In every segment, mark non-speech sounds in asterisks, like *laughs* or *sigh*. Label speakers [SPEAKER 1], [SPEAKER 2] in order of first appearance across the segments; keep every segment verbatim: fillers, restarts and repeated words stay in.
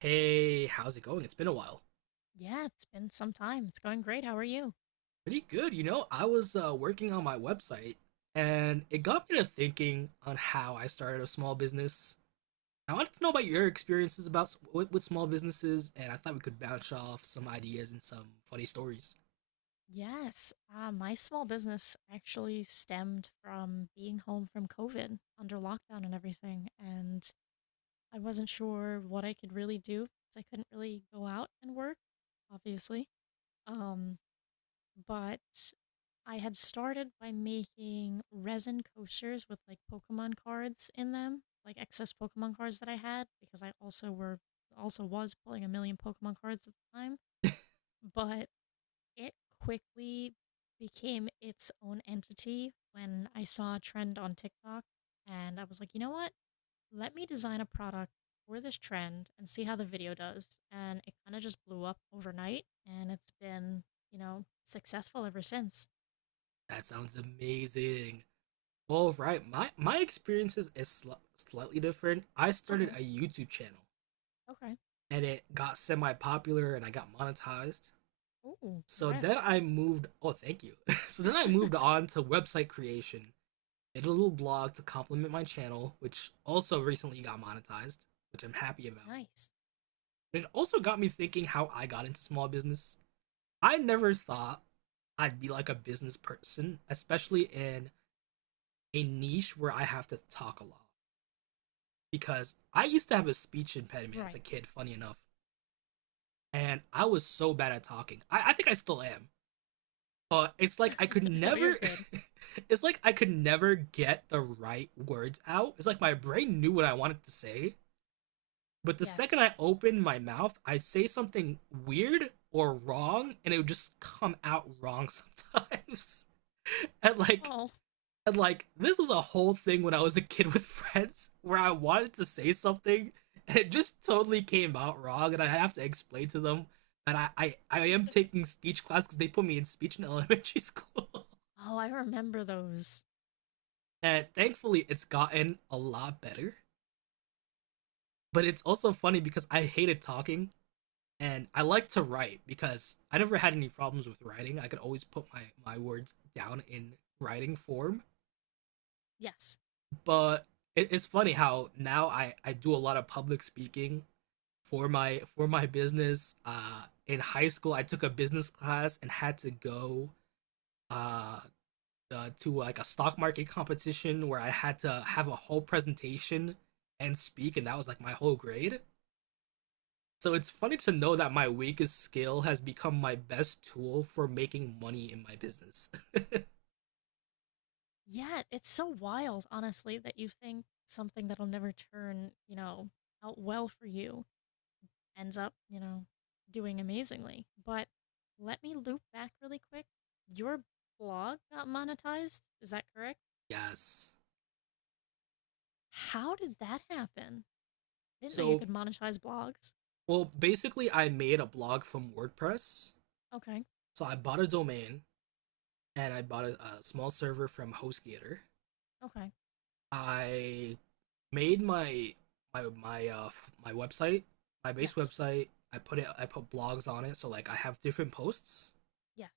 [SPEAKER 1] Hey, how's it going? It's been a while.
[SPEAKER 2] Yeah, it's been some time. It's going great. How are you?
[SPEAKER 1] Pretty good, you know. I was uh, working on my website and it got me to thinking on how I started a small business. I wanted to know about your experiences about s- with, with small businesses and I thought we could bounce off some ideas and some funny stories.
[SPEAKER 2] Yes, uh, my small business actually stemmed from being home from COVID under lockdown and everything. And I wasn't sure what I could really do because I couldn't really go out and work, obviously. Um, but I had started by making resin coasters with like Pokemon cards in them, like excess Pokemon cards that I had because I also were also was pulling a million Pokemon cards at the time. But it quickly became its own entity when I saw a trend on TikTok and I was like, you know what? Let me design a product for this trend and see how the video does. And it kind of just blew up overnight, and it's been, you know, successful ever since.
[SPEAKER 1] That sounds amazing. All right, my my experiences is sl- slightly different. I started
[SPEAKER 2] Okay.
[SPEAKER 1] a YouTube channel
[SPEAKER 2] Okay.
[SPEAKER 1] and it got semi-popular and I got monetized.
[SPEAKER 2] Ooh,
[SPEAKER 1] So then
[SPEAKER 2] congrats.
[SPEAKER 1] I moved. Oh, thank you. *laughs* so then I moved
[SPEAKER 2] *laughs*
[SPEAKER 1] on to website creation. Did a little blog to complement my channel, which also recently got monetized, which I'm happy about.
[SPEAKER 2] Nice.
[SPEAKER 1] But it also got me thinking how I got into small business. I never thought I'd be like a business person, especially in a niche where I have to talk a lot. Because I used to have a speech impediment as
[SPEAKER 2] Right.
[SPEAKER 1] a kid, funny enough, and I was so bad at talking. I, I think I still am. Uh, it's like I could
[SPEAKER 2] *laughs* No, you're
[SPEAKER 1] never.
[SPEAKER 2] good.
[SPEAKER 1] *laughs* it's like I could never get the right words out. It's like my brain knew what I wanted to say, but the second
[SPEAKER 2] Yes.
[SPEAKER 1] I opened my mouth, I'd say something weird or wrong, and it would just come out wrong sometimes. *laughs* and like,
[SPEAKER 2] Oh.
[SPEAKER 1] and like, this was a whole thing when I was a kid with *laughs* friends where I wanted to say something, and it just totally came out wrong, and I have to explain to them. that I, I, I am
[SPEAKER 2] *laughs*
[SPEAKER 1] taking speech class because they put me in speech in elementary school. *laughs*
[SPEAKER 2] Oh, I remember those.
[SPEAKER 1] And thankfully, it's gotten a lot better. But it's also funny because I hated talking and I like to write because I never had any problems with writing. I could always put my, my words down in writing form.
[SPEAKER 2] Yes.
[SPEAKER 1] But it, it's funny how now I, I do a lot of public speaking for my for my business. Uh, in high school, I took a business class and had to go uh, uh, to like a stock market competition where I had to have a whole presentation and speak, and that was like my whole grade. So it's funny to know that my weakest skill has become my best tool for making money in my business.
[SPEAKER 2] Yeah, it's so wild, honestly, that you think something that'll never turn, you know, out well for you ends up, you know, doing amazingly. But let me loop back really quick. Your blog got monetized, is that correct?
[SPEAKER 1] *laughs* yes.
[SPEAKER 2] How did that happen? I didn't know you
[SPEAKER 1] So,
[SPEAKER 2] could monetize blogs.
[SPEAKER 1] well, basically, I made a blog from WordPress.
[SPEAKER 2] Okay,
[SPEAKER 1] So I bought a domain and I bought a, a small server from HostGator.
[SPEAKER 2] okay.
[SPEAKER 1] I made my my my uh my website, my base
[SPEAKER 2] Yes,
[SPEAKER 1] website. I put it. I put blogs on it, so like I have different posts.
[SPEAKER 2] yes.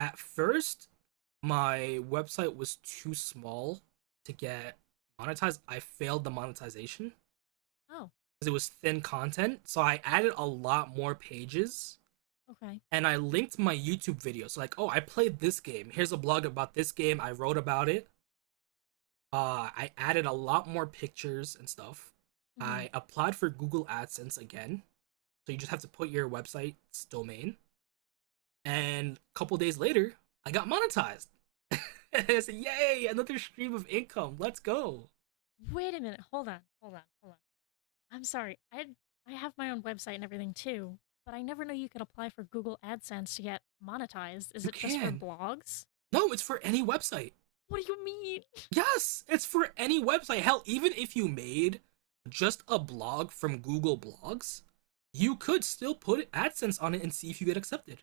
[SPEAKER 1] At first, my website was too small to get monetized. I failed the monetization
[SPEAKER 2] Oh,
[SPEAKER 1] because it was thin content. So I added a lot more pages
[SPEAKER 2] okay.
[SPEAKER 1] and I linked my YouTube videos. So like, oh, I played this game. Here's a blog about this game. I wrote about it. Uh, I added a lot more pictures and stuff.
[SPEAKER 2] Hmm.
[SPEAKER 1] I applied for Google AdSense again. So you just have to put your website's domain. And a couple days later, I got monetized. *laughs* and I said, "Yay, another stream of income. Let's go."
[SPEAKER 2] Wait a minute. Hold on, hold on, hold on. I'm sorry. I I have my own website and everything too, but I never knew you could apply for Google AdSense to get monetized. Is
[SPEAKER 1] You
[SPEAKER 2] it just for
[SPEAKER 1] can.
[SPEAKER 2] blogs?
[SPEAKER 1] No, it's for any website.
[SPEAKER 2] What do you mean?
[SPEAKER 1] Yes, it's for any website. Hell, even if you made just a blog from Google Blogs, you could still put AdSense on it and see if you get accepted.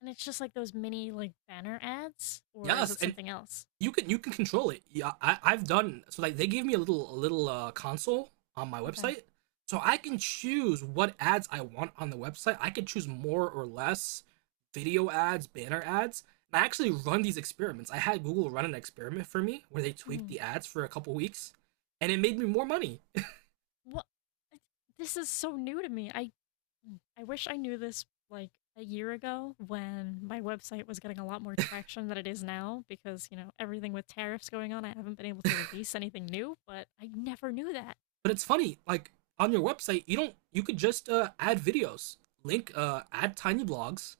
[SPEAKER 2] And it's just like those mini like banner ads, or is
[SPEAKER 1] Yes,
[SPEAKER 2] it
[SPEAKER 1] and
[SPEAKER 2] something else?
[SPEAKER 1] you can you can control it. Yeah, I, I've done so like they gave me a little a little uh, console on my
[SPEAKER 2] Okay.
[SPEAKER 1] website, so I can choose what ads I want on the website. I can choose more or less video ads, banner ads. And I actually run these experiments. I had Google run an experiment for me where they tweaked
[SPEAKER 2] Hmm.
[SPEAKER 1] the ads for a couple weeks, and it made me more money.
[SPEAKER 2] What? This is so new to me. I I wish I knew this like a year ago when my website was getting a lot more traction than it is now, because you know everything with tariffs going on, I haven't been able to release anything new. But I never knew that.
[SPEAKER 1] But it's funny, like on your website, you don't you could just uh, add videos, link uh, add tiny blogs,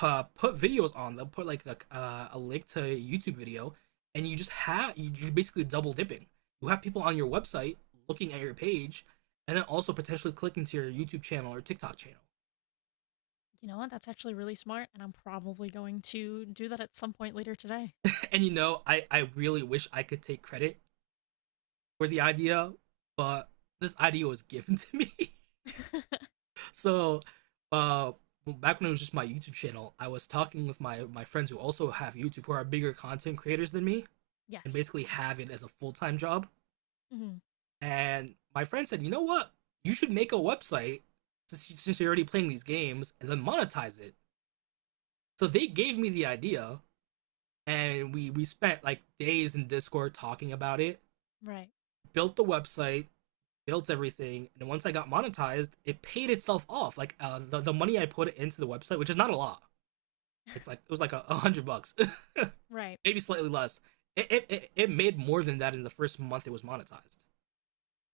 [SPEAKER 1] uh, put videos on. They'll put like a, uh, a link to a YouTube video, and you just have you're basically double dipping. You have people on your website looking at your page, and then also potentially clicking to your YouTube channel or TikTok channel. *laughs*
[SPEAKER 2] You know what? That's actually really smart, and I'm probably going to do that at some point later today.
[SPEAKER 1] And you know, I I really wish I could take credit for the idea, but this idea was given to me.
[SPEAKER 2] *laughs*
[SPEAKER 1] *laughs* so, uh, back when it was just my YouTube channel, I was talking with my my friends who also have YouTube, who are bigger content creators than me, and
[SPEAKER 2] Yes.
[SPEAKER 1] basically have it as a full time job.
[SPEAKER 2] Hmm.
[SPEAKER 1] And my friend said, "You know what? You should make a website since you're already playing these games and then monetize it." So they gave me the idea, and we we spent like days in Discord talking about it.
[SPEAKER 2] Right.
[SPEAKER 1] Built the website, built everything, and once I got monetized, it paid itself off. Like uh, the the money I put into the website, which is not a lot. It's like it was like a, a hundred bucks,
[SPEAKER 2] Right.
[SPEAKER 1] *laughs* maybe slightly less. it it it made more than that in the first month it was monetized.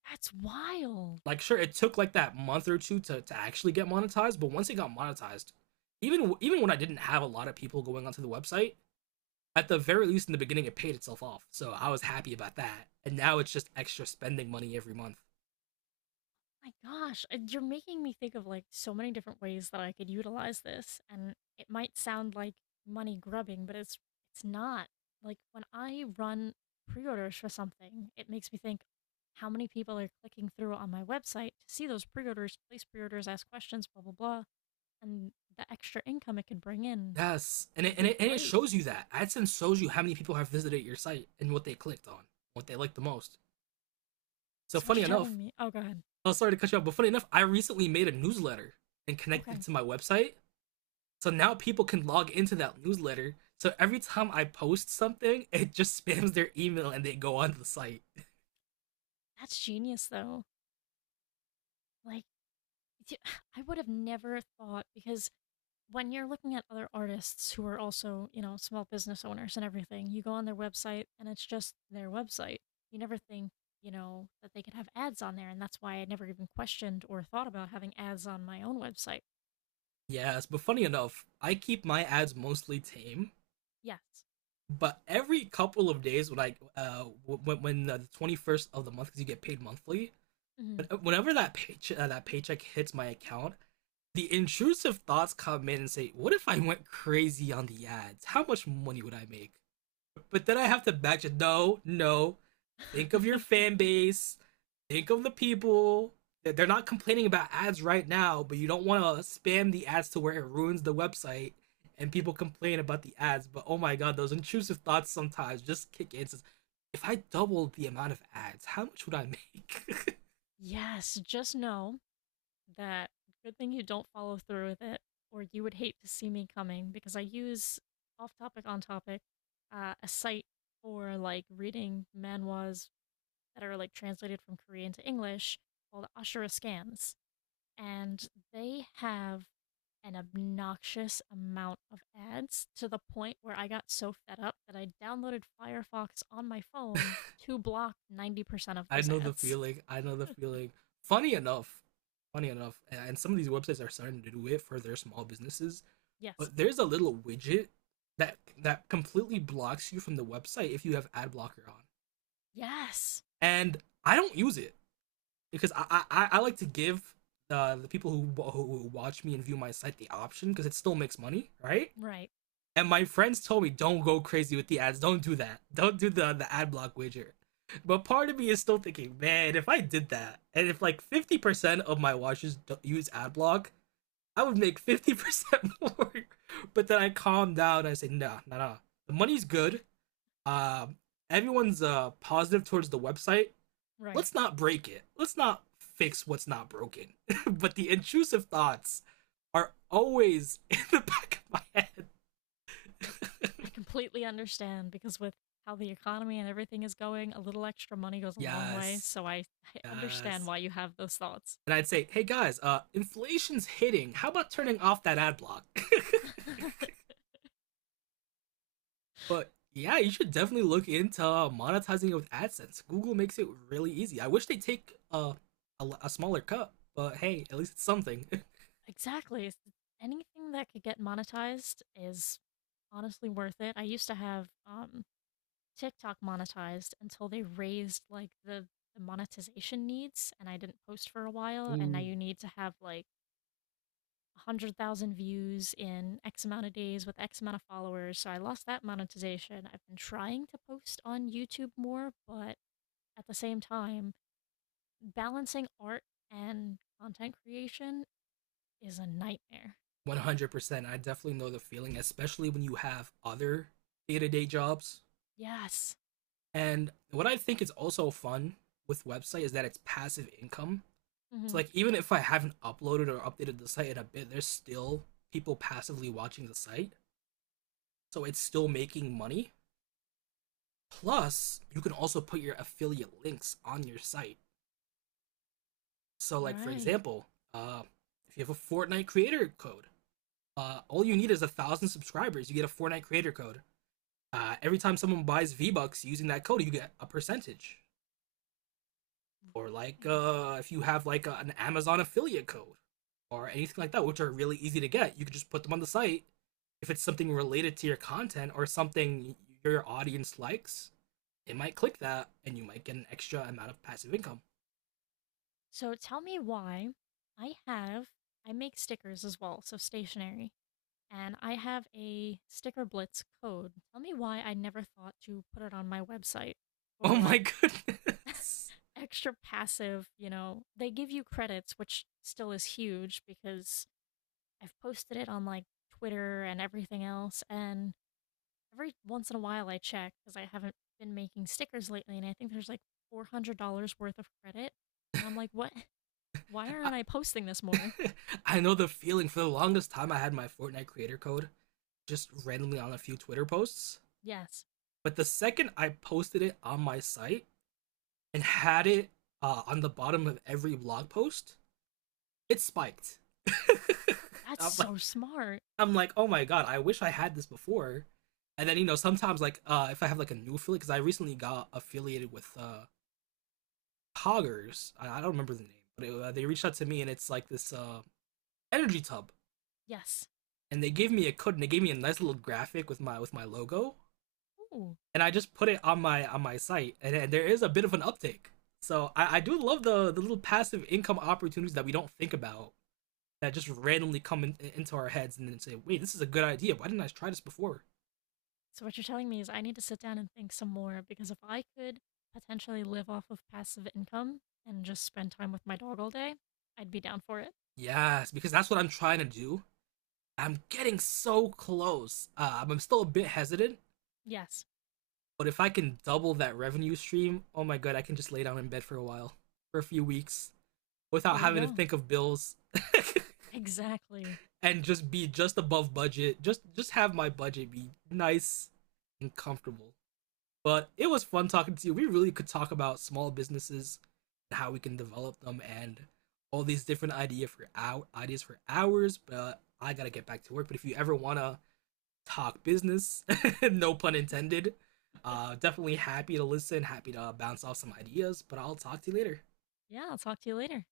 [SPEAKER 2] That's wild.
[SPEAKER 1] Like, sure, it took like that month or two to, to actually get monetized, but once it got monetized, even even when I didn't have a lot of people going onto the website, at the very least in the beginning, it paid itself off. So I was happy about that. And now it's just extra spending money every month.
[SPEAKER 2] My gosh. Uh, You're making me think of like so many different ways that I could utilize this, and it might sound like money grubbing, but it's it's not. Like when I run pre-orders for something, it makes me think how many people are clicking through on my website to see those pre-orders, place pre-orders, ask questions, blah blah blah, and the extra income it could bring in
[SPEAKER 1] Yes, and it,
[SPEAKER 2] would
[SPEAKER 1] and
[SPEAKER 2] be
[SPEAKER 1] it, and it
[SPEAKER 2] great.
[SPEAKER 1] shows you that AdSense shows you how many people have visited your site and what they clicked on, what they liked the most. So
[SPEAKER 2] So what
[SPEAKER 1] funny
[SPEAKER 2] you're
[SPEAKER 1] enough,
[SPEAKER 2] telling me? Oh, go ahead.
[SPEAKER 1] oh sorry to cut you off, but funny enough, I recently made a newsletter and connected it
[SPEAKER 2] Okay,
[SPEAKER 1] to my website. So now people can log into that newsletter. So every time I post something, *laughs* it just spams their email and they go onto the site.
[SPEAKER 2] that's genius, though. Like, *sighs* I would have never thought, because when you're looking at other artists who are also, you know, small business owners and everything, you go on their website and it's just their website. You never think, you know, that they could have ads on there, and that's why I never even questioned or thought about having ads on my own website.
[SPEAKER 1] Yes, but funny enough, I keep my ads mostly tame.
[SPEAKER 2] Yes.
[SPEAKER 1] But every couple of days, when I uh when, when uh, the twenty first of the month, because you get paid monthly,
[SPEAKER 2] Mhm.
[SPEAKER 1] but whenever that payche- uh, that paycheck hits my account, the intrusive thoughts come in and say, "What if I went crazy on the ads? How much money would I make?" But then I have to match it. No, no. Think of your fan
[SPEAKER 2] *laughs*
[SPEAKER 1] base. Think of the people that they're not complaining about ads right now, but you don't want to spam the ads to where it ruins the website and people complain about the ads. But oh my god, those intrusive thoughts sometimes just kick in. Says, if I doubled the amount of ads, how much would I make?
[SPEAKER 2] Yes. Just know that good thing you don't follow through with it, or you would hate to see me coming, because I use, off topic, on topic, uh, a site for like reading manhwas that are like translated from Korean to English called Ashura Scans, and they have an obnoxious amount of ads to the point where I got so fed up that I downloaded Firefox on my phone to block ninety percent of
[SPEAKER 1] *laughs* I
[SPEAKER 2] those
[SPEAKER 1] know the
[SPEAKER 2] ads. *laughs*
[SPEAKER 1] feeling. I know the feeling. Funny enough, funny enough, and some of these websites are starting to do it for their small businesses,
[SPEAKER 2] Yes.
[SPEAKER 1] but there's a little widget that that completely blocks you from the website if you have ad blocker on.
[SPEAKER 2] Yes.
[SPEAKER 1] And I don't use it because I I, I like to give uh, the people who who watch me and view my site the option because it still makes money, right?
[SPEAKER 2] Right.
[SPEAKER 1] And my friends told me don't go crazy with the ads, don't do that, don't do the the ad block widget. But part of me is still thinking, man, if I did that, and if like fifty percent of my watchers use ad block, I would make fifty percent more. *laughs* But then I calmed down. I said, nah, nah, nah. The money's good. Um, everyone's uh, positive towards the website.
[SPEAKER 2] Right.
[SPEAKER 1] Let's not break it. Let's not fix what's not broken. *laughs* but the intrusive thoughts are always *laughs* in the back of my
[SPEAKER 2] I, I
[SPEAKER 1] head.
[SPEAKER 2] completely understand, because with how the economy and everything is going, a little extra money goes
[SPEAKER 1] *laughs*
[SPEAKER 2] a long way.
[SPEAKER 1] yes,
[SPEAKER 2] So I, I understand
[SPEAKER 1] yes.
[SPEAKER 2] why you have those thoughts.
[SPEAKER 1] And I'd say, "Hey guys, uh, inflation's hitting. How about turning off that ad block?" *laughs*
[SPEAKER 2] *laughs*
[SPEAKER 1] But yeah, you should definitely look into uh, monetizing it with AdSense. Google makes it really easy. I wish they take a a a smaller cut, but hey, at least it's something. *laughs*
[SPEAKER 2] Exactly. Anything that could get monetized is honestly worth it. I used to have um, TikTok monetized until they raised like the monetization needs, and I didn't post for a while. And now
[SPEAKER 1] Ooh,
[SPEAKER 2] you need to have like one hundred thousand views in X amount of days with X amount of followers. So I lost that monetization. I've been trying to post on YouTube more, but at the same time, balancing art and content creation is a nightmare.
[SPEAKER 1] one hundred percent. I definitely know the feeling, especially when you have other day-to-day jobs.
[SPEAKER 2] Yes.
[SPEAKER 1] And what I think is also fun with website is that it's passive income.
[SPEAKER 2] Hmm.
[SPEAKER 1] So like even if I haven't uploaded or updated the site in a bit, there's still people passively watching the site. So it's still making money Plus, you can also put your affiliate links on your site. So, like for
[SPEAKER 2] Right.
[SPEAKER 1] example, uh, if you have a Fortnite creator code, uh, all you need is a thousand subscribers. You get a Fortnite creator code. Uh, every time someone buys V Bucks using that code, you get a percentage. Or like
[SPEAKER 2] Right.
[SPEAKER 1] uh, if you have like a, an Amazon affiliate code or anything like that, which are really easy to get, you can just put them on the site. If it's something related to your content or something your audience likes, it might click that, and you might get an extra amount of passive income.
[SPEAKER 2] So tell me why I have, I make stickers as well, so stationery, and I have a Sticker Blitz code. Tell me why I never thought to put it on my website,
[SPEAKER 1] Oh
[SPEAKER 2] or
[SPEAKER 1] my
[SPEAKER 2] like
[SPEAKER 1] goodness.
[SPEAKER 2] extra passive, you know, they give you credits, which still is huge, because I've posted it on like Twitter and everything else. And every once in a while I check because I haven't been making stickers lately. And I think there's like four hundred dollars worth of credit. And I'm like, what? Why
[SPEAKER 1] I,
[SPEAKER 2] aren't I posting this more?
[SPEAKER 1] *laughs* I know the feeling. For the longest time, I had my Fortnite creator code just randomly on a few Twitter posts.
[SPEAKER 2] Yes.
[SPEAKER 1] But the second I posted it on my site and had it uh, on the bottom of every blog post, it spiked. *laughs*
[SPEAKER 2] That's
[SPEAKER 1] I'm
[SPEAKER 2] so
[SPEAKER 1] like,
[SPEAKER 2] smart.
[SPEAKER 1] I'm like, oh my god, I wish I had this before. And then you know, sometimes like uh, if I have like a new affiliate, because I recently got affiliated with uh, Poggers. I, I don't remember the name, but it, uh, they reached out to me, and it's like this uh, energy tub
[SPEAKER 2] Yes.
[SPEAKER 1] and they gave me a code and they gave me a nice little graphic with my with my logo
[SPEAKER 2] Ooh.
[SPEAKER 1] and I just put it on my on my site and, and there is a bit of an uptick. So I, I do love the the little passive income opportunities that we don't think about that just randomly come in, into our heads and then say, wait, this is a good idea. Why didn't I try this before?
[SPEAKER 2] So what you're telling me is I need to sit down and think some more, because if I could potentially live off of passive income and just spend time with my dog all day, I'd be down for it.
[SPEAKER 1] Yes, because that's what I'm trying to do. I'm getting so close. Uh, I'm- I'm still a bit hesitant,
[SPEAKER 2] Yes.
[SPEAKER 1] but if I can double that revenue stream, oh my god, I can just lay down in bed for a while, for a few weeks, without
[SPEAKER 2] There you
[SPEAKER 1] having to
[SPEAKER 2] go.
[SPEAKER 1] think of bills. *laughs*
[SPEAKER 2] Exactly.
[SPEAKER 1] and just be just above budget. Just just have my budget be nice and comfortable. But it was fun talking to you. We really could talk about small businesses and how we can develop them and all these different idea for hour, ideas for hours, but I gotta get back to work. But if you ever wanna talk business, *laughs* no pun intended, uh, definitely happy to listen, happy to bounce off some ideas. But I'll talk to you later.
[SPEAKER 2] Yeah, I'll talk to you later.